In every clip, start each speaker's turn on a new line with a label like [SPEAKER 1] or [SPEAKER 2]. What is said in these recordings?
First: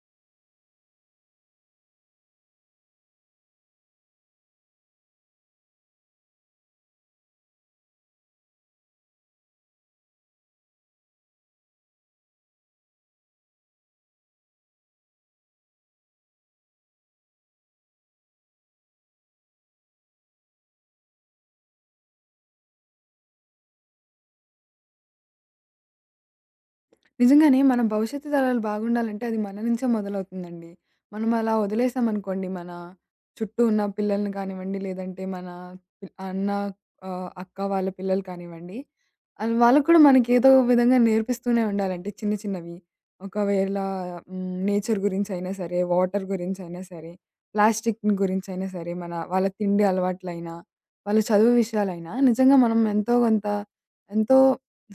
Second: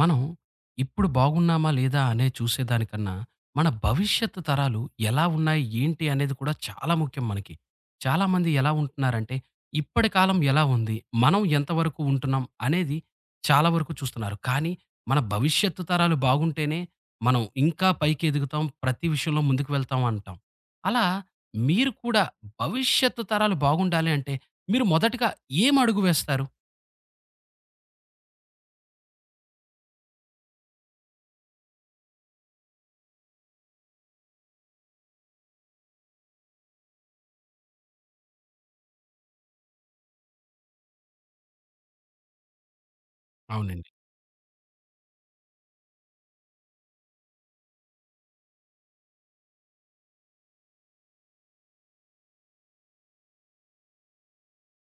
[SPEAKER 1] మనం ఇప్పుడు బాగున్నామా లేదా అనే చూసేదానికన్నా, మన భవిష్యత్తు తరాలు ఎలా ఉన్నాయి, ఏంటి అనేది కూడా చాలా ముఖ్యం మనకి. చాలామంది ఎలా ఉంటున్నారంటే, ఇప్పటి కాలం ఎలా ఉంది, మనం ఎంతవరకు ఉంటున్నాం అనేది చాలా వరకు చూస్తున్నారు. కానీ మన భవిష్యత్తు తరాలు బాగుంటేనే మనం ఇంకా పైకి ఎదుగుతాం, ప్రతి విషయంలో ముందుకు వెళ్తాం అంటాం. అలా మీరు కూడా భవిష్యత్తు తరాలు బాగుండాలి అంటే, మీరు మొదటగా ఏం అడుగు వేస్తారు?
[SPEAKER 2] నిజంగానే మన భవిష్యత్తు తరాలు బాగుండాలంటే అది మన నుంచే మొదలవుతుందండి. మనం అలా వదిలేసామనుకోండి మన చుట్టూ ఉన్న పిల్లల్ని కానివ్వండి, లేదంటే మన పి అన్న అక్క వాళ్ళ పిల్లలు కానివ్వండి, ఆళ్ళు వాళ్ళకి కూడా మనకి ఏదో ఒక విధంగా నేర్పిస్తూనే ఉండాలండి చిన్న చిన్నవి. ఒకవేళ
[SPEAKER 1] అవునండి.
[SPEAKER 2] నేచర్ గురించైనా సరే, వాటర్ గురించైనా సరే, ప్లాస్టిక్ గురించైనా సరే, మన వాళ్ళ తిండి అలవాట్లైనా, వాళ్ళ చదువు విషయాలైనా నిజంగా మనం ఎంతో కొంత ఎంతో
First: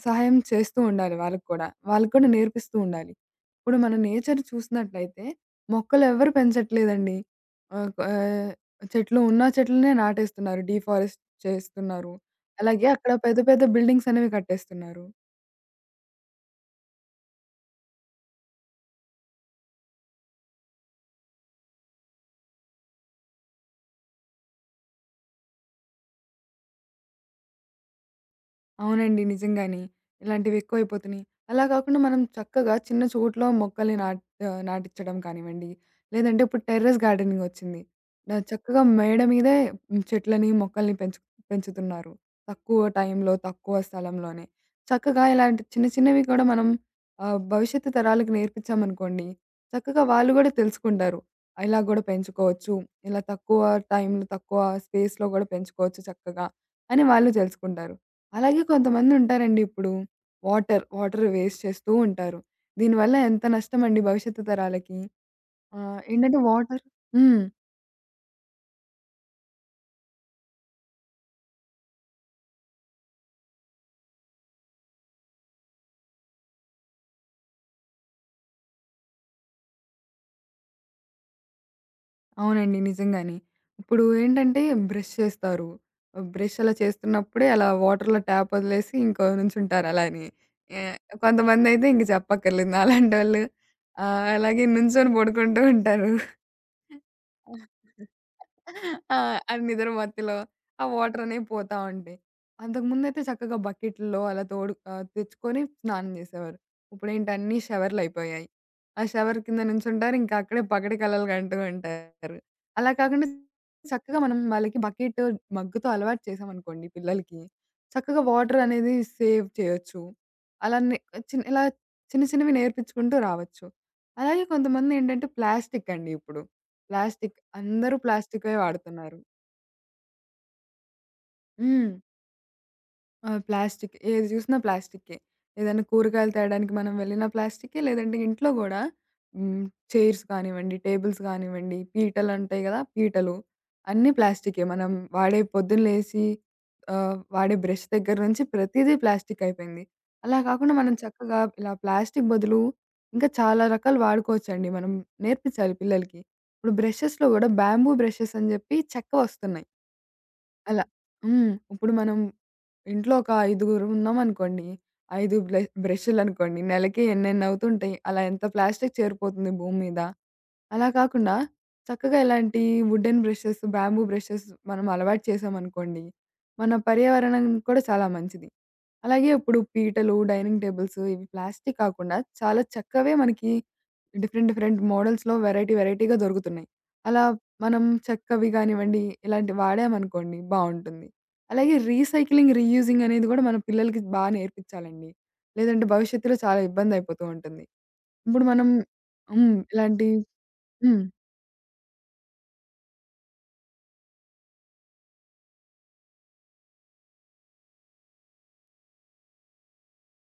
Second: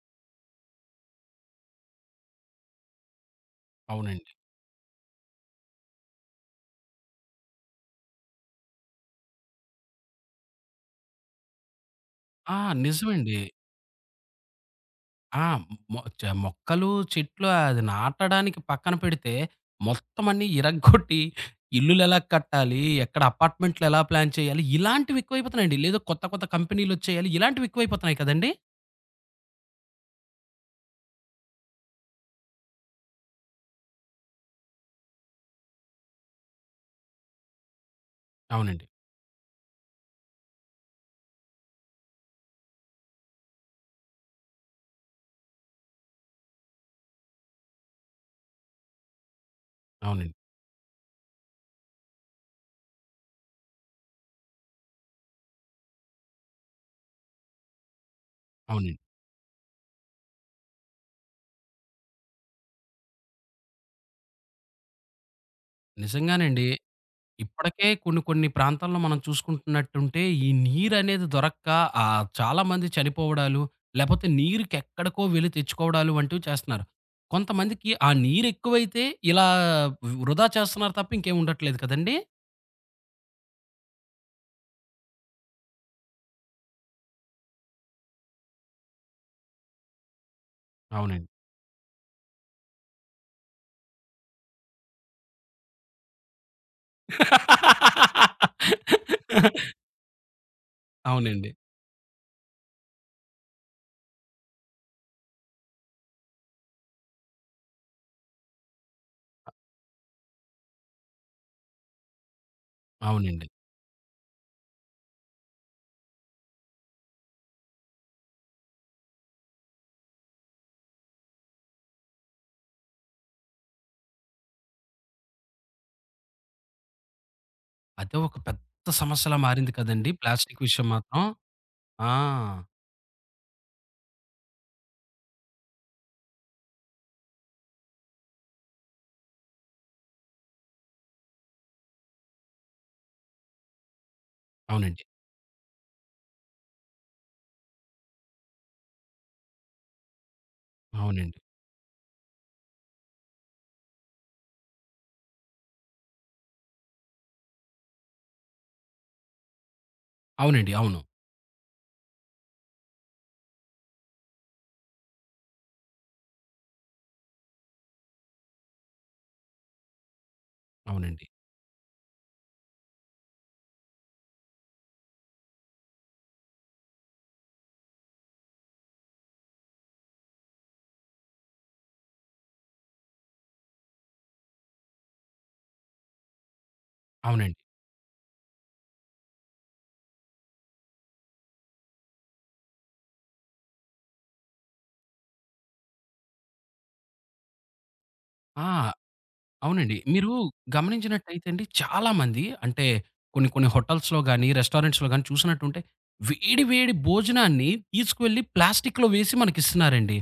[SPEAKER 2] సహాయం చేస్తూ ఉండాలి వాళ్ళకి కూడా. వాళ్ళకి కూడా నేర్పిస్తూ ఉండాలి. ఇప్పుడు మన
[SPEAKER 1] అవునండి.
[SPEAKER 2] నేచర్ చూసినట్లయితే మొక్కలెవ్వరు పెంచట్లేదండి. ఆహ్, క్ ఆహ్, చెట్లు ఉన్న చెట్లనే నాటేస్తున్నారు. డీఫారెస్ట్ చేస్తున్నారు.
[SPEAKER 1] ఆ!
[SPEAKER 2] అలాగే అక్కడ
[SPEAKER 1] నిజమండి.
[SPEAKER 2] పెద్ద పెద్ద బిల్డింగ్స్ అనేవి కట్టేస్తున్నారు.
[SPEAKER 1] ఆ! మొ చ మొక్కలు, చెట్లు అది నాటడానికి పక్కన పెడితే, మొత్తం అన్నీ ఇరగ్గొట్టి ఇల్లులెలా కట్టాలి? ఎక్కడ అపార్ట్‌మెంట్లు ఎలా ప్లాన్ చేయాలి? ఇలాంటివి ఎక్కువైపోతున్నాయండి. లేదా కొత్త కొత్త కంపెనీలొచ్చేయాలి. ఇలాంటివి ఎక్కువైపోతున్నాయి కదండీ!
[SPEAKER 2] అవునండి, నిజంగానే. ఇలాంటివి ఎక్కువైపోతున్నాయి. అలా కాకుండా మనం చక్కగా చిన్న చోట్లో మొక్కల్ని నాటిచ్చడం కానివ్వండి, లేదంటే ఇప్పుడు టెర్రస్ గార్డెనింగ్ వచ్చింది. చక్కగా
[SPEAKER 1] అవునండి.
[SPEAKER 2] మేడ మీదే చెట్లని, మొక్కల్ని పెంచుతున్నారు. తక్కువ టైంలో, తక్కువ స్థలంలోనే. చక్కగా ఇలాంటి చిన్న చిన్నవి కూడా మనం భవిష్యత్తు తరాలకు నేర్పించామనుకోండి, చక్కగా వాళ్ళు
[SPEAKER 1] అవునండి.
[SPEAKER 2] కూడా తెలుసుకుంటారు. ఇలా కూడా పెంచుకోవచ్చు. ఇలా తక్కువ టైంలో, తక్కువ స్పేస్‌లో కూడా పెంచుకోవచ్చు చక్కగా అని వాళ్ళు తెలుసుకుంటారు. అలాగే
[SPEAKER 1] అవునండి.
[SPEAKER 2] కొంతమందుంటారండి ఇప్పుడు వాటర్ వేస్ట్ చేస్తూ ఉంటారు. దీనివల్ల ఎంత నష్టమండి భవిష్యత్తు తరాలకి. ఏంటంటే
[SPEAKER 1] నిజంగానండి.
[SPEAKER 2] వాటర్. హ్మ్.
[SPEAKER 1] ఇప్పటికే కొన్ని కొన్ని ప్రాంతాల్లో మనం చూసుకుంటున్నట్టుంటే, ఈ నీరనేది దొరక్క చాలామంది చనిపోవడాలు, లేపోతే నీరుకెక్కడికో వెళ్లి తెచ్చుకోవడాలు వంటివి చేస్తున్నారు. కొంతమందికి ఆ నీరెక్కువైతే ఇలా వృధా చేస్తున్నారు తప్ప ఇంకేం ఉండట్లేదు కదండీ!
[SPEAKER 2] అవునండి, నిజంగానే. ఇప్పుడు ఏంటంటే బ్రష్ చేస్తారు. బ్రష్ అలా చేస్తున్నప్పుడే అలా వాటర్‌లో ట్యాప్ వదిలేసి ఇంకో నుంచుంటారు అలానే. ఆహ్,
[SPEAKER 1] అవునండి.
[SPEAKER 2] కొంతమందైతే ఇంక చెప్పక్కర్లేదు. నాలాంటోళ్ళు అలాగే నుంచొని పడుకుంటూ ఉంటారు. ఆ! అది నిద్ర మత్తులో ఆ వాటర్ అనేవి
[SPEAKER 1] అవునండి.
[SPEAKER 2] పోతా ఉంటాయి. అంతకుముందయితే చక్కగా బకెట్‌లో అలా తోడు తెచ్చుకొని స్నానం చేసేవారు. ఇప్పుడేంటి అన్నీ షవర్‌లయిపోయాయి. ఆ షవర్ కింద నుంచుంటారు. ఇంకా అక్కడే పగటి కలలు కంటూ ఉంటారు. అలా కాకుండా
[SPEAKER 1] అవునండి.
[SPEAKER 2] చక్కగా మనం వాళ్ళకి బకెట్, మగ్గుతో అలవాటు చేశామనుకోండి పిల్లలకి, చక్కగా వాటర్ అనేది సేవ్ చేయొచ్చు. అలానే చిన్న ఇలా చిన్న చిన్నవి నేర్పించుకుంటూ రావచ్చు. అలాగే కొంతమందేంటంటే ప్లాస్టిక్ అండి ఇప్పుడు. ప్లాస్టిక్, అందరూ
[SPEAKER 1] అదే ఒక
[SPEAKER 2] ప్లాస్టికే
[SPEAKER 1] పెద్ద
[SPEAKER 2] వాడుతున్నారు.
[SPEAKER 1] సమస్యలా మారింది కదండీ! ప్లాస్టిక్ విషయం మాత్రం.
[SPEAKER 2] హ్మ్.
[SPEAKER 1] ఆ!
[SPEAKER 2] ఆ! ప్లాస్టిక్. ఏది జూసినా ప్లాస్టికే. ఏదైనా కూరగాయలు తేడానికి మనం వెళ్ళినా ప్లాస్టికే. లేదంటే ఇంట్లో గూడా హ్మ్. చైర్స్ కానివ్వండి, టేబుల్స్ కానివ్వండి, పీటలుంటాయి గదా! పీటలు అన్నీ ప్లాస్టికే. మనం
[SPEAKER 1] అవునండి.
[SPEAKER 2] వాడే పొద్దున్న లేసి వాడే బ్రష్ దగ్గర నుంచి ప్రతీదీ ప్లాస్టిక్ అయిపోయింది. అలా కాకుండా మనం
[SPEAKER 1] అవునండి.
[SPEAKER 2] చక్కగా ఇలా ప్లాస్టిక్ బదులు ఇంకా చాలా రకాలు వాడుకోవచ్చండి. మనం నేర్పించాలి పిల్లలకి. ఇప్పుడు బ్రషెస్‌లో గూడా బ్యాంబూ బ్రషెస్ అని జెప్పి చెక్కవొస్తున్నాయి.
[SPEAKER 1] అవునండి.
[SPEAKER 2] అలా.
[SPEAKER 1] అవును.
[SPEAKER 2] హ్మ్. ఇప్పుడు మనం ఇంట్లో ఒక ఐదుగురు ఉన్నామనుకోండి, 5 బ్రష్‌లనుకోండి. నెలకి ఎన్నెన్నవుతుంటాయి? అలా ఎంత ప్లాస్టిక్ చేరిపోతుంది భూమి మీద. అలా
[SPEAKER 1] అవునండి.
[SPEAKER 2] కాకుండా చక్కగా ఇలాంటి వుడెన్ బ్రషెస్, బ్యాంబూ బ్రషెస్ మనం అలవాటు చేశామనుకోండి, మన పర్యావరణానికి కూడా చాలా మంచిది. అలాగే ఇప్పుడు పీటలు, డైనింగ్ టేబుల్స్ ఇవి ప్లాస్టిక్ కాకుండా చాలా చక్కవే మనకి డిఫరెంట్, డిఫరెంట్ మోడల్స్‌లో వెరైటీ, వెరైటీగా దొరుకుతున్నాయి. అలా
[SPEAKER 1] అవునండి.
[SPEAKER 2] మనం చెక్కవి గానివ్వండి, ఇలాంటివి వాడామనుకోండి బావుంటుంది. అలాగే రీసైక్లింగ్, రీయూజింగ్ అనేది గూడా మన పిల్లలకి బా నేర్పిచ్చాలండి. లేదంటే భవిష్యత్తులో చాలా ఇబ్బందయిపోతూ ఉంటుంది. ఇప్పుడు
[SPEAKER 1] ఆ!
[SPEAKER 2] మనం హ్మ్.
[SPEAKER 1] అవునండి.
[SPEAKER 2] ఇలాంటి.
[SPEAKER 1] మీరు
[SPEAKER 2] హ్మ్.
[SPEAKER 1] గమనించినట్టయితే అండి చాలామంది అంటే కొన్ని కొన్ని హోటల్స్‌లో గాని, రెస్టారెంట్స్‌లో గాని చూసినట్టుంటే వేడి వేడి భోజనాన్ని తీసుకువెళ్ళి ప్లాస్టిక్‌లో వేసి మనకిస్తున్నారండి.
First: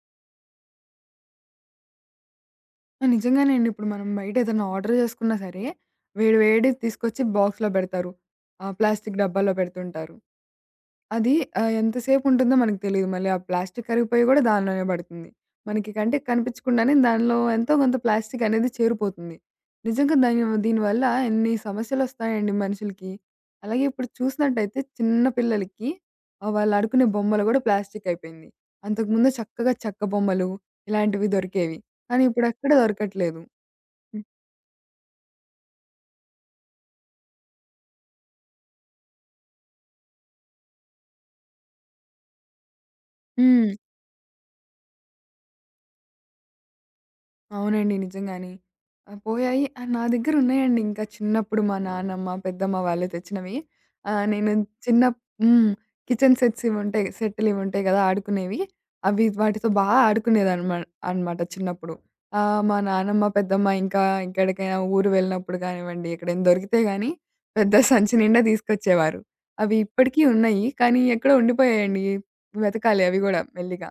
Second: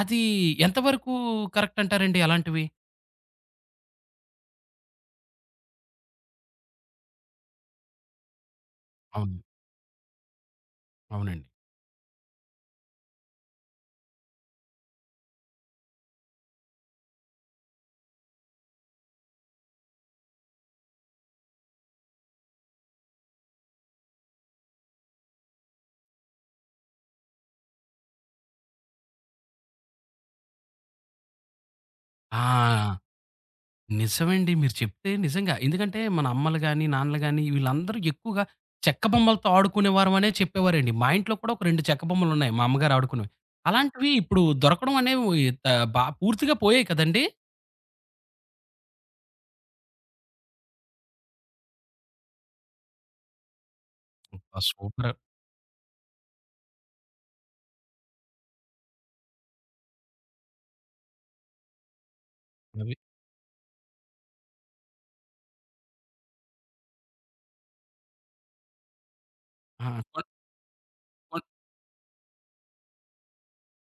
[SPEAKER 1] అది ఎంతవరకు కరెక్ట్ అంటారండి అలాంటివి?
[SPEAKER 2] ఆ! నిజంగానే అండి. ఇప్పుడు మనం బయట ఏదైనా ఆర్డర్ చేసుకున్నా సరే, వేడి వేడిది తీసుకొచ్చి బాక్స్‌లో పెడతారు. ప్లాస్టిక్
[SPEAKER 1] అవును.
[SPEAKER 2] డబ్బాలో పెడుతుంటారు. అది
[SPEAKER 1] అవునండి.
[SPEAKER 2] ఎంతసేపుంటుందో మనకు తెలీదు. మళ్ళీ ఆ ప్లాస్టిక్ కరిగిపోయి గూడా దానిలోనే పడుతుంది. మనకి కంటికి కనిపించకుండానే దానిలో ఎంతో కొంత ప్లాస్టిక్ అనేది చేరిపోతుంది. నిజంగా దీనివల్ల ఎన్ని సమస్యలొస్తాయండి మనుషులకి. అలాగే ఇప్పుడు చూసినట్టయితే చిన్న పిల్లలకి వాళ్ళు ఆడుకునే బొమ్మలు గూడా ప్లాస్టిక్ అయిపోయింది. అంతకుముందు చక్కగా చెక్క బొమ్మలు ఇలాంటివి దొరికేవి. కానీ ఇప్పుడెక్కడ
[SPEAKER 1] ఆ!
[SPEAKER 2] దొరకట్లేదు.
[SPEAKER 1] నిజమండి. మీరు చెప్తే నిజంగా. ఎందుకంటే మన అమ్మలు గాని, నాన్నలు గాని వీళ్ళందరూ ఎక్కువగా చెక్క బొమ్మలతో ఆడుకునేవారమనే చెప్పేవారండి. మా ఇంట్లో కూడా ఒక 2 చెక్క బొమ్మలున్నాయి మా అమ్మగారు ఆడుకునేవి.
[SPEAKER 2] హ్మ్.
[SPEAKER 1] అలాంటివి ఇప్పుడు దొరకడం అనేవి బా పూర్తిగా పోయాయి కదండీ!
[SPEAKER 2] అవునండి, నిజంగానే. పోయాయి. నా దగ్గరున్నాయండి ఇంకా. చిన్నప్పుడు మా నానమ్మ, పెద్దమ్మ వాళ్ళు తెచ్చినవి. నేను
[SPEAKER 1] అబ్బా!
[SPEAKER 2] చిన్న
[SPEAKER 1] సూపరు.
[SPEAKER 2] హ్మ్. Kitchen sets ఇవుంటాయి. సెట్టులివుంటాయి గదా! ఆడుకునేవి. అవి వాటితో బా అనమాట చిన్నప్పుడు. మా
[SPEAKER 1] అవి.
[SPEAKER 2] నానమ్మ, పెద్దమ్మ ఇంకా ఎక్కడికైనా ఊరు వెళ్ళినప్పుడు గానివ్వండి, ఎక్కడైనా దొరికితే గాని పెద్ద సంచి నిండా తీసుకొచ్చేవారు. అవి
[SPEAKER 1] ఆ!
[SPEAKER 2] ఇప్పటికీ
[SPEAKER 1] కొన్
[SPEAKER 2] ఉన్నాయి. కానీ ఎక్కడో
[SPEAKER 1] కొన్
[SPEAKER 2] ఉండిపోయాయండి. వెతకాలి అవి గూడా మెల్లిగా.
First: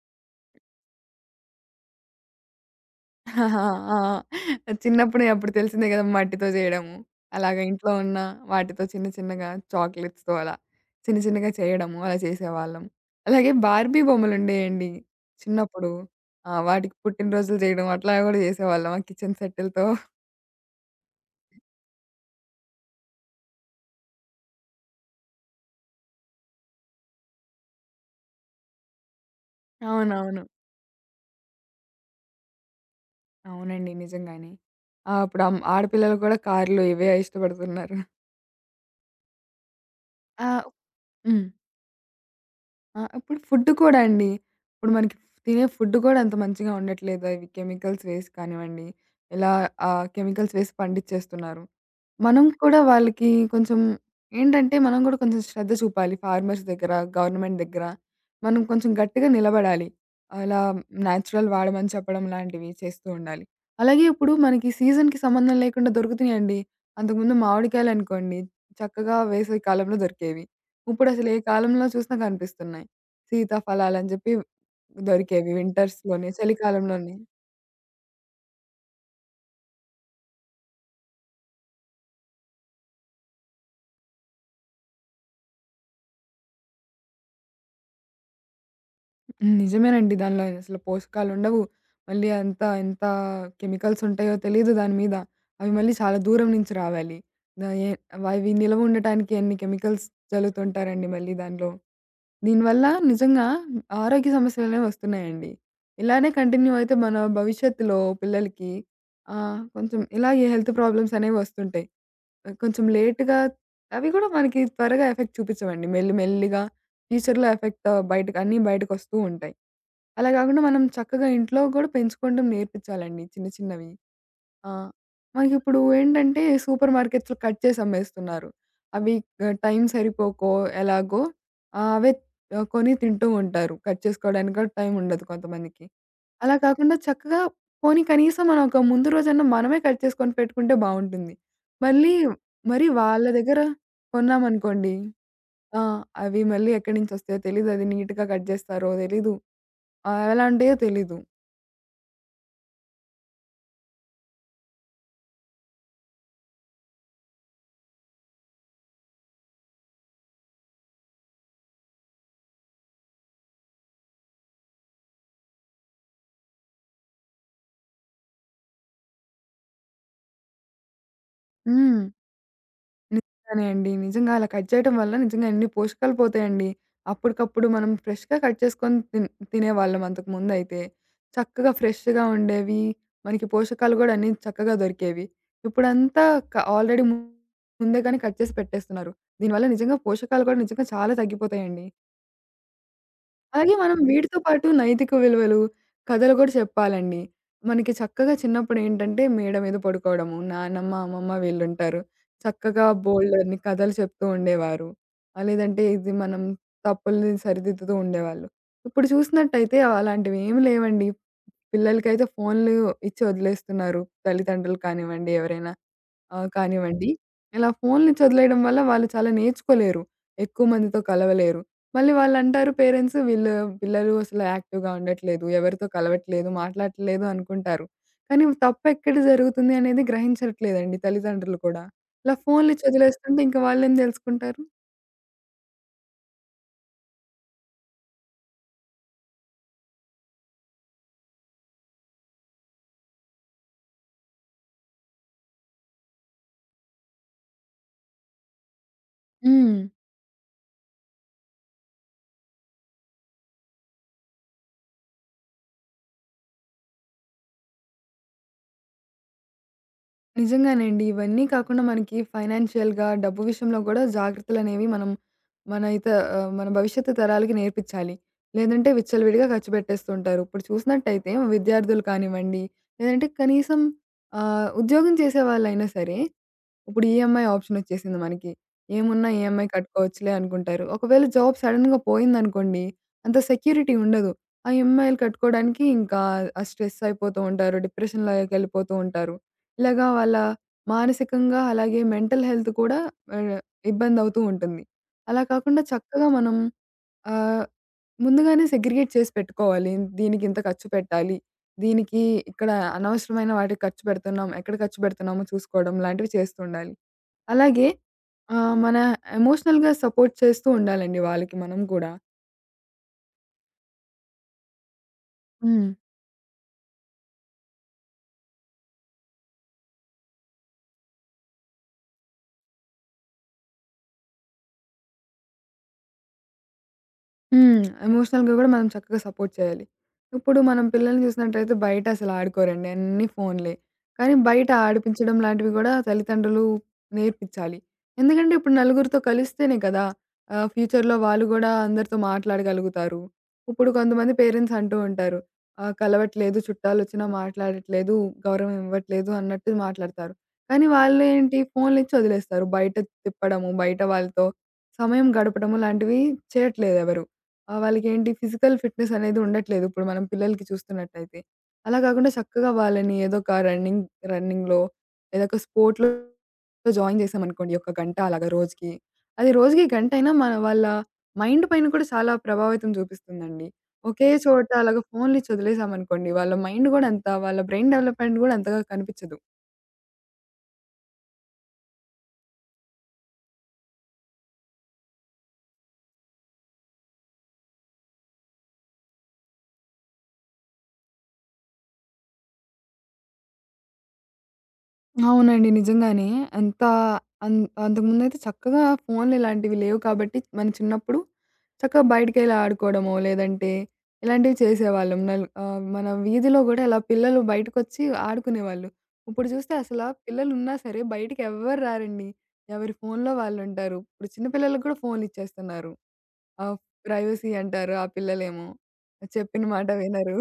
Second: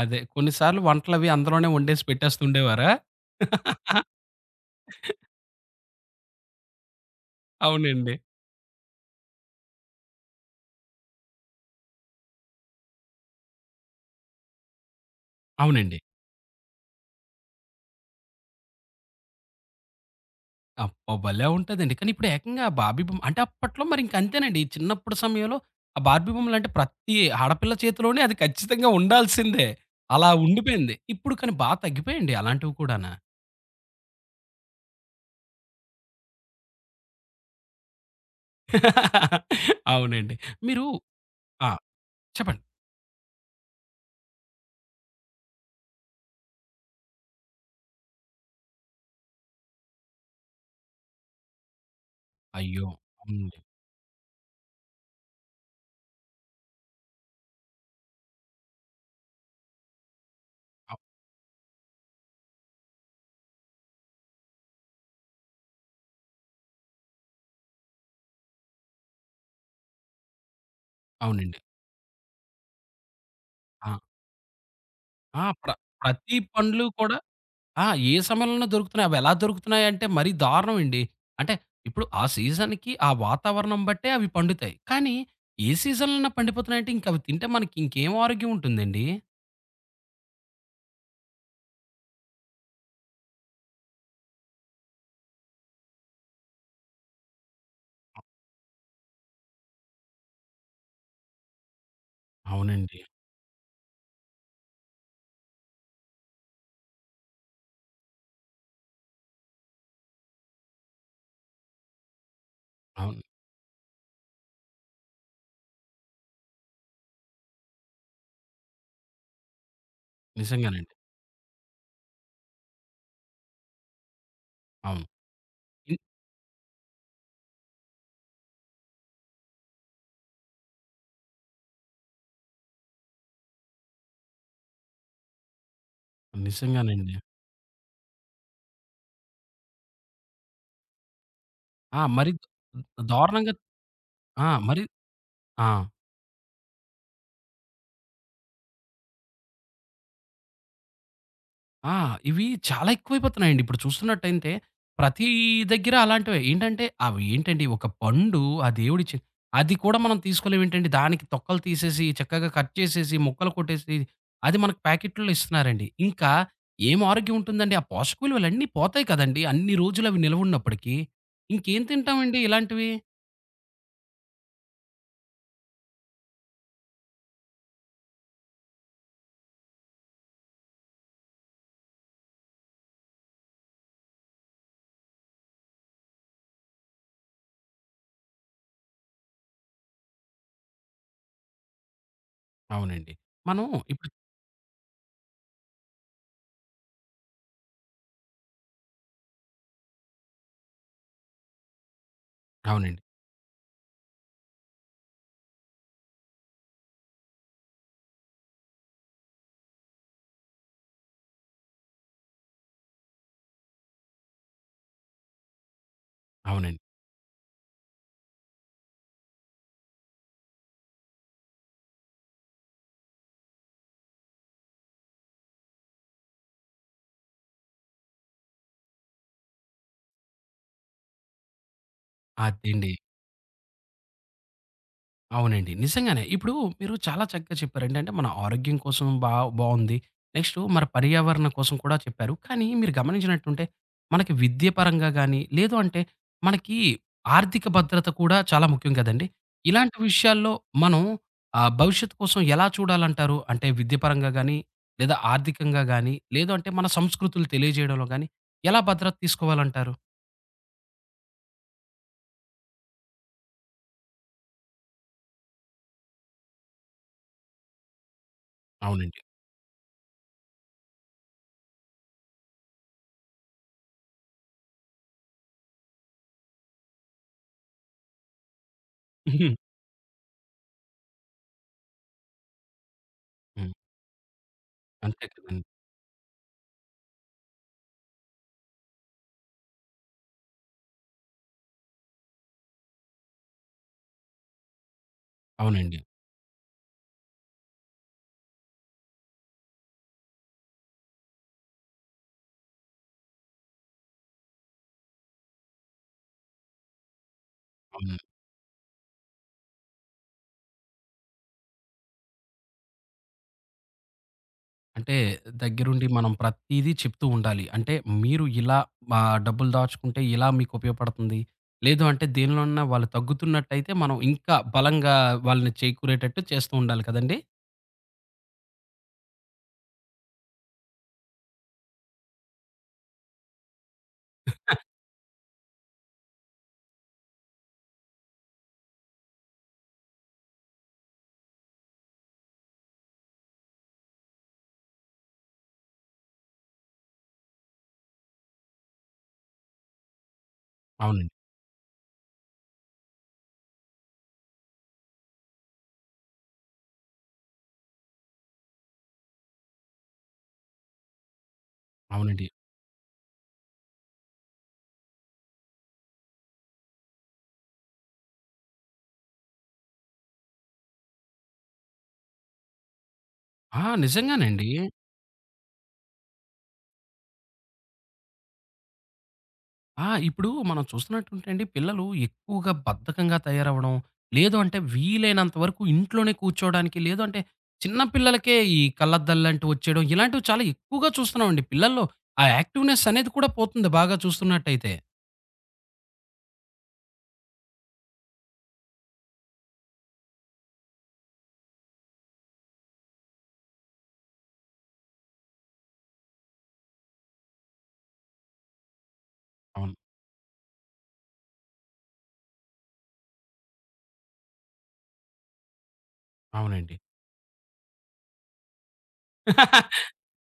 [SPEAKER 1] అదే కొన్ని సార్లు వంటలవి అందులోనే వండేసి పెట్టేస్తుండేవారా?
[SPEAKER 2] ఆహా! ఆ! చిన్నప్పుడే అప్పుడు తెలిసిందే గదా! మట్టితో జేయడము. అలాగే ఇంట్లో
[SPEAKER 1] అవునండి.
[SPEAKER 2] ఉన్న వాటితో చిన్న చిన్నగా చాక్లెట్స్‌తో అలా చిన్న చిన్నగా చేయడము అలా చేసేవాళ్ళం. అలాగే బార్బీ బొమ్మలుండేయండి చిన్నప్పుడు.
[SPEAKER 1] అవునండి.
[SPEAKER 2] ఆ! వాటికి పుట్టినరోజులు జేయడం అట్లా గూడా జేసేవాళ్ళం ఆ కిచెన్ సెట్టులతో.
[SPEAKER 1] అబ్బా! భలే ఉంటదండి. కానీ ఇప్పుడు ఏకంగా బార్బీ బొమ్మ అంటే అప్పట్లో మరింక అంతేనండి. చిన్నప్పుడు సమయంలో ఆ బార్బీ బొమ్మలంటే ప్రతి ఆడపిల్ల చేతిలోనే అది ఖచ్చితంగా ఉండాల్సిందే. అలా
[SPEAKER 2] అవునవును.
[SPEAKER 1] ఉండిపోయింది. ఇప్పుడు కానీ బా తగ్గిపోయాయండి అలాంటివి కూడాన.
[SPEAKER 2] అవునండి, నిజంగానే. ఆ! ఇప్పుడు ఆడపిల్లలు కూడా కార్లు ఇవే ఇష్టపడుతున్నారు.
[SPEAKER 1] అవునండి.
[SPEAKER 2] ఆ!
[SPEAKER 1] మీరు
[SPEAKER 2] హ్మ్.
[SPEAKER 1] ఆ! చెప్పండి.
[SPEAKER 2] ఆ! ఇప్పుడు ఫుడ్ కూడా అండి. ఇప్పుడు మనకి తినే ఫుడ్ కూడా అంత మంచిగా ఉండట్లేదు. అవి కెమికల్స్ వేసి కానివ్వండి, ఇలా కెమికల్స్ వేసి పండిచ్చేస్తున్నారు. మనం కూడా
[SPEAKER 1] అయ్యో!
[SPEAKER 2] వాళ్ళకి
[SPEAKER 1] అవునండి.
[SPEAKER 2] కొంచెం ఏంటంటే, మనం కూడా కొంచెం శ్రద్ధ చూపాలి. ఫార్మర్స్ దగ్గర, గవర్నమెంట్ దగ్గర మనం కొంచెం గట్టిగా నిలబడాలి. అలా
[SPEAKER 1] అవ్
[SPEAKER 2] నేచురల్ వాడమని చెప్పడం లాంటివి చేస్తూ ఉండాలి. అలాగే ఇప్పుడు మనకి సీజన్‌కి సంబంధం లేకుండా దొరుకుతున్నాయండి. అంతకుముందు మామిడికాయలనుకోండి, చక్కగా వేసవి కాలంలో దొరికేవి. ఇప్పుడసలు ఏ
[SPEAKER 1] అవునండి.
[SPEAKER 2] కాలంలో చూసినా కనిపిస్తున్నాయి.
[SPEAKER 1] ఆ!
[SPEAKER 2] సీతాఫలాలని జెప్పి
[SPEAKER 1] ఆ!
[SPEAKER 2] దొరికేవి వింటర్స్‌లోనే,
[SPEAKER 1] ప్రతి పండ్లు
[SPEAKER 2] చలికాలంలోనే.
[SPEAKER 1] కూడా ఆ! ఏ సమయంలోనైనా దొరుకుతున్నాయి. అవెలా దొరుకుతున్నాయంటే మరీ దారుణమండి. అంటే ఇప్పుడు ఆ సీజన్‌కి, ఆ వాతావరణం బట్టే అవి పండుతాయి. కానీ ఏ సీజన్‌లోనైనా పండిపోతున్నాయంటే ఇంకవి తింటే మనకి ఇంకేం ఆరోగ్యం ఉంటుందండి?
[SPEAKER 2] హ్మ్. నిజమేనండి. దానిలో అసలు పోషకాలుండవు. మళ్ళీ అంతా ఎంత కెమికల్స్ ఉంటాయో తెలీదు దాని మీద. అవి మళ్ళీ చాలా దూరం నుంచి రావాలి. దా ఏ అవి నిలవ ఉండటానికి ఎన్ని కెమికల్స్ చల్లుతుంటారండి మళ్ళీ దానిలో. దీనివల్ల
[SPEAKER 1] అవునండి.
[SPEAKER 2] నిజంగా ఆరోగ్య సమస్యలనేవి వస్తున్నాయండి. ఇలానే కంటిన్యూ అయితే మన భవిష్యత్తులో పిల్లలకి కొంచెం ఇలాగే హెల్త్ ప్రాబ్లమ్స్ అనేవి వస్తుంటాయి. ఆ, కొంచెం
[SPEAKER 1] అవును.
[SPEAKER 2] లేట్‌గా అవి కూడా మనకి త్వరగా ఎఫెక్ట్ చూపించవండి. మెల్లి మెల్లిగా ఫ్యూచర్‌లో ఎఫెక్ట్ బయటకి అన్నీ బయటకొస్తూ ఉంటాయి. అలా గాకుండా మనం
[SPEAKER 1] నిజంగానండి.
[SPEAKER 2] చక్కగా ఇంట్లో గూడా పెంచుకోవడం నేర్పించాలండి చిన్న చిన్నవి. ఆ!
[SPEAKER 1] అవును.
[SPEAKER 2] మనకిప్పుడు
[SPEAKER 1] ఇన్
[SPEAKER 2] ఏంటంటే సూపర్ మార్కెట్స్‌లో కట్ చేసి అమ్మేస్తున్నారు. అవి టైం సరిపోకో ఎలాగో ఆహ్, అవే కొని తింటూ ఉంటారు. కట్ చేసుకోవడానికి కూడా టైం ఉండదు కొంతమందికి. అలా కాకుండా
[SPEAKER 1] నిజంగానండి.
[SPEAKER 2] చక్కగా పోనీ కనీసం మనం ఒక ముందు రోజన్నా మనమే కట్ చేసుకొని పెట్టుకుంటే బావుంటుంది.
[SPEAKER 1] ఆ!
[SPEAKER 2] మళ్ళీ
[SPEAKER 1] మరి
[SPEAKER 2] మరి వాళ్ళ
[SPEAKER 1] దారుణంగా
[SPEAKER 2] దగ్గర
[SPEAKER 1] ఆ! మరి
[SPEAKER 2] కొన్నామనుకోండి,
[SPEAKER 1] ఆ!
[SPEAKER 2] ఆ! అవి మళ్ళీ ఎక్కడి నుంచొస్తాయో తెలీదు. అది నీట్‌గా కట్ జేస్తారో తెలీదు. ఎలా ఉంటాయో తెలీదు.
[SPEAKER 1] ఆ! ఇవి చాలా ఎక్కువైపోతున్నాయండి. ఇప్పుడు చూస్తున్నట్టయితే ప్రతి దగ్గర అలాంటివే. ఏంటంటే అవి ఏంటండి ఒక పండు ఆ దేవుడిచ్చి అది కూడా మనం తీసుకోలేమేంటండి? దానికి తొక్కలు తీసేసి చక్కగా కట్ చేసేసి ముక్కలు కొట్టేసి అది మనకు ప్యాకెట్‌లో ఇస్తున్నారండి. ఇంకా ఏం ఆరోగ్యం ఉంటుందండి? ఆ పోషక విలువలన్నీ పోతాయి కదండీ! అన్ని రోజులు అవి నిలవున్నప్పటికి. ఇంకేం
[SPEAKER 2] హ్మ్.
[SPEAKER 1] తింటామండి ఇలాంటివి?
[SPEAKER 2] నిజంగానే అండి. నిజంగా అలా కట్ చేయటం వల్ల నిజంగా ఎన్ని పోషకాలు పోతాయండి. అప్పటికప్పుడు మనం ఫ్రెష్‌గా కట్ చేసుకొని తినేవాళ్ళం అంతకుముందయితే. చక్కగా ఫ్రెష్‌గా ఉండేవి. మనకి పోషకాలు గూడా అన్నీ చక్కగా దొరికేవి. ఇప్పుడంతా ఆల్రెడీ ముందుగానే కట్ చేసి పెట్టేస్తున్నారు. దీనివల్ల నిజంగా పోషకాలు కూడా నిజంగా చాలా తగ్గిపోతాయండి.
[SPEAKER 1] అవునండి. మనం
[SPEAKER 2] అలాగే మనం
[SPEAKER 1] ఇప్పుడు
[SPEAKER 2] వీటితో పాటు నైతిక విలువలు, కథలు కూడా చెప్పాలండి. మనకి చక్కగా చిన్నప్పుడేంటంటే మేడ మీద పడుకోవడము, నానమ్మ, అమ్మమ్మ వీళ్ళుంటారు. చక్కగా
[SPEAKER 1] అవునండి.
[SPEAKER 2] బోలెడన్ని కథలు చెప్తూ ఉండేవారు. లేదంటే ఇది మనం తప్పుల్ని సరిదిద్దుతూ ఉండేవాళ్ళు. ఇప్పుడు చూసినట్టయితే అలాంటివేమి లేవండి. పిల్లలకైతే ఫోన్‌లు ఇచ్చి వదిలేస్తున్నారు, తల్లిదండ్రులు కానివ్వండి ఎవరైనా. ఆ!
[SPEAKER 1] అవునండి.
[SPEAKER 2] కానివ్వండి. ఇలా ఫోన్‌లిచ్చి వదిలేయడం వల్ల వాళ్ళు చాలా నేర్చుకోలేరు. ఎక్కువ మందితో కలవలేరు. మళ్ళీ వాళ్ళంటారు, పేరెంట్స్ వీళ్ళు పిల్లలు అసలు యాక్టివ్‌గా ఉండట్లేదు, ఎవరితో కలవట్లేదు, మాట్లాడట్లేదు అనుకుంటారు. కానీ తప్పెక్కడ జరుగుతుంది అనేది గ్రహించట్లేదండి తల్లిదండ్రులు కూడా. ఇలా ఫోన్‌లిచ్చి
[SPEAKER 1] అదండి.
[SPEAKER 2] వదిలేస్తుంటే ఇంక వాళ్ళేం తెలుసుకుంటారు?
[SPEAKER 1] అవునండి. నిజంగానే. ఇప్పుడు మీరు చాలా చక్కగా చెప్పారు. ఏంటంటే మన ఆరోగ్యం కోసం బా బావుంది. నెక్స్టు మన పర్యావరణ కోసం కూడా చెప్పారు. కానీ మీరు గమనించినట్టుంటే మనకి విద్య పరంగా గాని, లేదు అంటే మనకి ఆర్థిక భద్రత కూడా చాలా ముఖ్యం కదండీ!
[SPEAKER 2] హ్మ్.
[SPEAKER 1] ఇలాంటి విషయాల్లో మనం భవిష్యత్తు కోసం ఎలా చూడాలంటారు? అంటే విద్యాపరంగా గాని, లేదా ఆర్థికంగా గాని, లేదు అంటే మన సంస్కృతులు తెలియజేయడంలో గాని ఎలా భద్రత తీసుకోవాలంటారు?
[SPEAKER 2] నిజంగానండి, ఇవన్నీ కాకుండా మనకి ఫైనాన్షియల్‌గా డబ్బు విషయంలో గూడా జాగ్రత్తలనేవి మనం మన ఇత మన భవిష్యత్తు తరాలకి నేర్పిచ్చాలి. లేదంటే
[SPEAKER 1] అవునండి.
[SPEAKER 2] విచ్చలవిడిగా ఖర్చు పెట్టేస్తుంటారు. ఇప్పుడు చూసినట్టయితే విద్యార్థులు కానివ్వండి, లేదంటే కనీసం ఉద్యోగం చేసేవాళ్ళైనా సరే ఇప్పుడు ఈఎంఐ ఆప్షనొచ్చేసింది మనకి. ఏమున్నా ఈఎంఐ కట్టుకోవచ్చులే అనుకుంటారు. ఒకవేళ జాబ్ సడెన్‌గా పోయిందనుకోండి, అంత
[SPEAKER 1] హ్మ్.
[SPEAKER 2] సెక్యూరిటీ ఉండదు. ఆ ఈఎంఐలు
[SPEAKER 1] అంతే కదండీ!
[SPEAKER 2] కట్టుకోవడానికి ఇంకా ఆ స్ట్రెస్ అయిపోతూ ఉంటారు. డిప్రెషన్‌లోకెళ్ళిపోతూ ఉంటారు. ఇలాగా వాళ్ళ మానసికంగా అలాగే మెంటల్ హెల్త్ కూడా ఆహ్, ఇబ్బందవుతూ ఉంటుంది. అలా కాకుండా
[SPEAKER 1] అవునండి.
[SPEAKER 2] చక్కగా మనం ఆహ్, ముందుగానే సెగ్రిగేట్ చేసి పెట్టుకోవాలి. దీనికింత ఖర్చు పెట్టాలి. దీనికి ఇక్కడ అనవసరమైన వాటికి ఖర్చు పెడుతున్నాం, ఎక్కడ ఖర్చు పెడుతున్నామో చూసుకోవడం లాంటివి చేస్తుండాలి. అలాగే
[SPEAKER 1] అవును.
[SPEAKER 2] మన ఎమోషనల్‌గా సపోర్ట్ చేస్తూ ఉండాలండి వాళ్ళకి మనం గూడా.
[SPEAKER 1] అంటే దగ్గరుండి మనం ప్రతీదీ చెప్తూ ఉండాలి. అంటే మీరు ఇలా డబ్బులు దాచుకుంటే ఇలా మీకు ఉపయోగపడుతుంది. లేదు అంటే దేనిలోనన్నా వాళ్ళు తగ్గుతున్నట్టయితే మనం ఇంకా బలంగా వాళ్ళని చేకూరేటట్టు చేస్తూ ఉండాలి కదండీ!
[SPEAKER 2] హ్మ్. ఎమోషనల్‌గా గూడా మనం చక్కగా సపోర్ట్ చేయాలి. ఇప్పుడు మనం పిల్లల్ని చూసినట్టయితే బయట అసలు ఆడుకోరండి. అన్నీ ఫోన్‌లే. కానీ బయట ఆడిపించడం లాంటివి గూడా తల్లిదండ్రులు నేర్పించాలి. ఎందుకంటే ఇప్పుడు నలుగురితో కలిస్తేనే కదా! ఫ్యూచర్‌లో వాళ్ళు గూడా అందరితో మాట్లాడగలుగుతారు. ఇప్పుడు కొంతమంది పేరెంట్స్ అంటూ ఉంటారు, కలవట్లేదు, చుట్టాలొచ్చినా మాట్లాడట్లేదు, గౌరవం ఇవ్వట్లేదు అన్నట్టు మాట్లాడతారు. కానీ
[SPEAKER 1] అవునండి.
[SPEAKER 2] వాళ్ళేంటి ఫోన్‌లిచ్చి వదిలేస్తారు. బయట తిప్పడము, బయట వాళ్ళతో సమయం గడపడము లాంటివి చేయట్లేదెవరు. ఆ! వాళ్ళకేంటి ఫిజికల్ ఫిట్‌నెస్ అనేది ఉండట్లేదు ఇప్పుడు మనం పిల్లలకి చూస్తున్నట్టయితే. అలా కాకుండా
[SPEAKER 1] అవునండి.
[SPEAKER 2] చక్కగా వాళ్ళని ఏదో ఒక రన్నింగ్‌లో, ఏదో ఒక స్పోర్ట్‌లో జాయిన్ చేశామనుకోండి. ఒక గంట అలాగా రోజుకి. అది రోజుకి గంటైనా మన వాళ్ళ మైండ్ పైన కూడా చాలా ప్రభావితం చూపిస్తుందండి.
[SPEAKER 1] ఆ!
[SPEAKER 2] ఒకే
[SPEAKER 1] నిజంగానండి.
[SPEAKER 2] చోట అలాగా ఫోన్‌లిచ్చి వదిలేసామనుకోండి, వాళ్ళ మైండ్ కూడా అంత వాళ్ళ బ్రెయిన్ డెవలప్‌మెంట్ కూడా అంతగా కనిపించదు.
[SPEAKER 1] ఆ! ఇప్పుడు మనం చూస్తున్నట్టుంటే అండి పిల్లలు ఎక్కువగా బద్ధకంగా తయారవ్వడం, లేదు అంటే వీలైనంత వరకు ఇంట్లోనే కూర్చోవడానికి, లేదు అంటే చిన్న పిల్లలకే ఈ కళ్ళద్దాల్లాంటివి వచ్చేయడం ఇలాంటివి చాలా ఎక్కువగా చూస్తున్నామండి. పిల్లల్లో ఆ యాక్టివ్‌నెస్ అనేది కూడా పోతుంది బాగా చూస్తున్నట్టయితే.
[SPEAKER 2] అవునండి, నిజంగానే. ఎంత అన్ అంతకుముందయితే చక్కగా ఫోన్‌లు ఇలాంటివి లేవు కాబట్టి, మన చిన్నప్పుడు చక్కగా బయటికెళ్ళి ఆడుకోవడమో, లేదంటే ఇలాంటివి చేసేవాళ్ళం. మన వీధిలో గూడా ఇలా పిల్లలు బయటకొచ్చి ఆడుకునేవాళ్ళు. ఇప్పుడు చూస్తే
[SPEAKER 1] అవును.
[SPEAKER 2] పిల్లలున్నా సరే బయటికి ఎవ్వరు రారండి. ఎవరి ఫోన్‌లో వాళ్ళుంటారు. ఇప్పుడు చిన్న పిల్లలకి కూడా ఫోన్‌లు ఇచ్చేస్తున్నారు. ఆ
[SPEAKER 1] అవునండి.
[SPEAKER 2] ప్రైవసీ అంటారు. ఆ పిల్లలేమో చెప్పిన మాట వినరు.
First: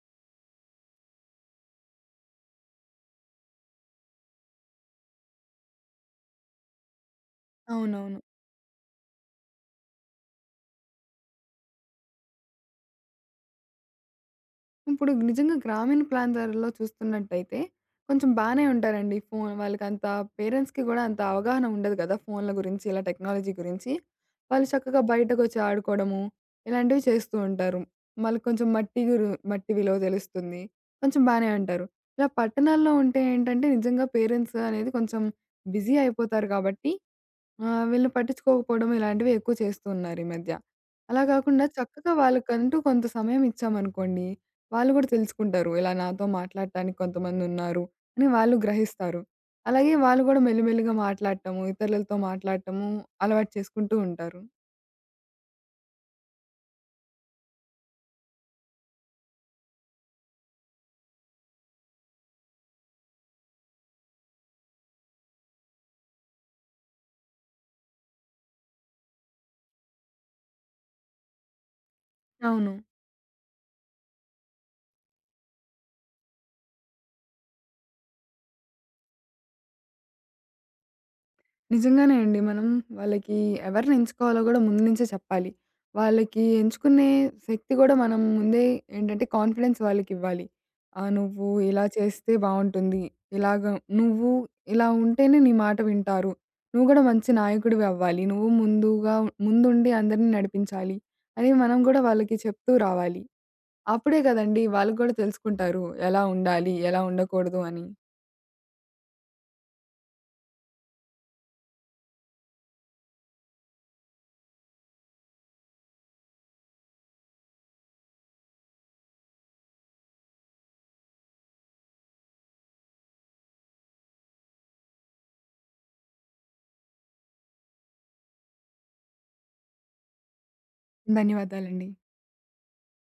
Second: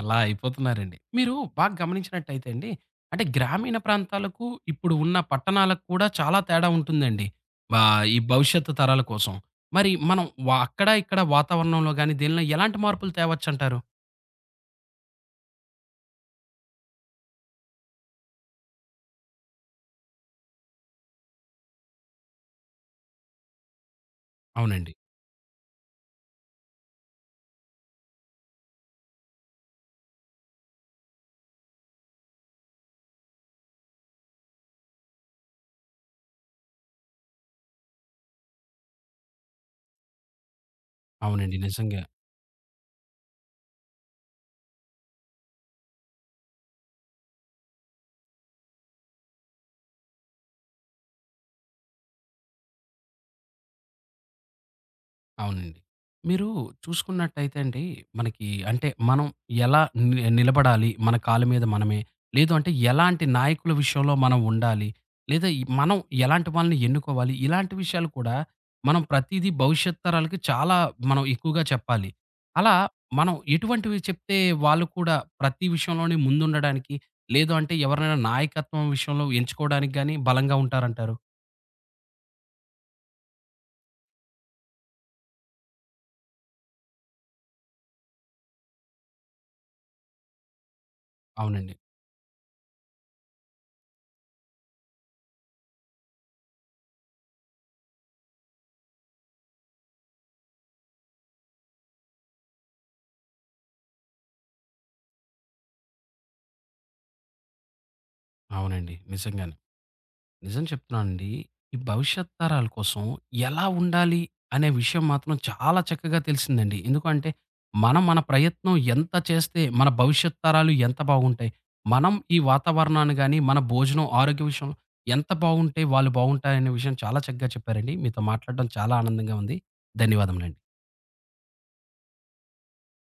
[SPEAKER 1] ఎలా అయిపోతున్నారండి. మీరు బాగా గమనించినట్టయితే అండి, అంటే గ్రామీణ ప్రాంతాలకు, ఇప్పుడు ఉన్న పట్టణాలకు కూడా చాలా తేడా ఉంటుందండి. బా ఈ
[SPEAKER 2] అవునవును.
[SPEAKER 1] భవిష్యత్తు తరాల కోసం. మరి మనం వ అక్కడ, ఇక్కడ వాతావరణంలో గాని, దీనిలో ఎలాంటి మార్పులు తేవచ్చంటారు?
[SPEAKER 2] ఇప్పుడు నిజంగా గ్రామీణ ప్రాంతాలలో చూస్తున్నట్టయితే కొంచెం బానే ఉంటారండి. ఫోన్ వాళ్ళకంత, పేరెంట్స్‌కి గూడా అంత అవగాహన ఉండదు గదా ఫోన్‌ల గురించి, ఇలా టెక్నాలజీ గురించి. వాళ్ళు
[SPEAKER 1] అవునండి.
[SPEAKER 2] చక్కగా బయటకొచ్చి ఆడుకోవడము, ఇలాంటివి చేస్తూ ఉంటారు. వాళ్ళకి కొంచెం మట్టి విలువ తెలుస్తుంది. కొంచెం బానే ఉంటారు. ఇలా పట్టణాల్లో ఉంటే ఏంటంటే నిజంగా పేరెంట్స్ అనేది కొంచెం బిజీ అయిపోతారు కాబట్టి, ఆ! వీళ్ళని పట్టించుకోకపోవడం ఇలాంటివి ఎక్కువ చేస్తూ ఉన్నారు ఈ మధ్య. అలా
[SPEAKER 1] అవునండి.
[SPEAKER 2] కాకుండా
[SPEAKER 1] నిజంగా.
[SPEAKER 2] చక్కగా వాళ్ళకంటూ కొంత సమయం ఇచ్చామనుకోండి, వాళ్ళు కూడా తెలుసుకుంటారు. ఇలా నాతో మాట్లాడటానికి కొంతమందున్నారు అని వాళ్ళు గ్రహిస్తారు. అలాగే వాళ్ళు కూడా మెల్లిమెల్లిగా మాట్లాడటము, ఇతరులతో మాట్లాడటము అలవాటు చేసుకుంటూ ఉంటారు.
[SPEAKER 1] అవునండి. మీరు చూసుకున్నట్టయితే అండి, మనకి అంటే మనం ఎలా నిలబడాలి, మన కాళ్ళ మీద మనమే. లేదు అంటే ఎలాంటి నాయకుల విషయంలో మనం ఉండాలి, లేదా ఈ మనం ఎలాంటి వాళ్ళని ఎన్నుకోవాలి, ఇలాంటి విషయాలు కూడా మనం ప్రతీదీ భవిష్యత్ తరాలకి చాలా మనం ఎక్కువగా చెప్పాలి.
[SPEAKER 2] అవును.
[SPEAKER 1] అలా మనం ఎటువంటివి చెప్తే వాళ్ళు కూడా ప్రతి విషయంలోనే ముందుండడానికి, లేదు అంటే ఎవరినైనా నాయకత్వం విషయంలో ఎంచుకోవడానికి గాని బలంగా ఉంటారంటారు?
[SPEAKER 2] నిజంగానే అండి. మనం వాళ్ళకి ఎవరిని ఎంచుకోవాలో గూడా ముందు నుంచే చెప్పాలి. వాళ్ళకి ఎంచుకునే శక్తి గూడా మనం ముందే ఏంటంటే కాన్ఫిడెన్స్ వాళ్ళకివ్వాలి. ఆ! నువ్వు
[SPEAKER 1] అవునండి.
[SPEAKER 2] ఇలా చేస్తే బావుంటుంది. ఇలాగ నువ్వు ఇలా ఉంటేనే నీ మాట వింటారు. నువ్వు గూడా మంచి నాయకుడివి అవ్వాలి. నువ్వు ముందుగా ముందుండి అందరిని నడిపించాలి అని మనం గూడా వాళ్ళకి చెప్తూ రావాలి. అప్పుడే గదండీ వాళ్ళు గూడా తెలుసుకుంటారు ఎలా ఉండాలి, ఎలా ఉండకూడదు అని.
[SPEAKER 1] అవునండి. నిజంగానే. నిజం చెప్తున్నానండి. ఈ భవిష్యత్ తరాల కోసం ఎలా ఉండాలి అనే విషయం మాత్రం చాలా చక్కగా తెలిసిందండి. ఎందుకంటే మనం మన ప్రయత్నం ఎంత చేస్తే మన భవిష్యత్ తరాలు ఎంత బాగుంటాయి. మనం ఈ వాతావరణాన్ని గాని, మన భోజనం, ఆరోగ్య విషయంలో ఎంత బాగుంటే వాళ్ళు బాగుంటారనే విషయం చాలా చక్కగా చెప్పారండి. మీతో మాట్లాడడం చాలా ఆనందంగా ఉంది. ధన్యవాదములండి.
[SPEAKER 2] ధన్యవాదాలండి.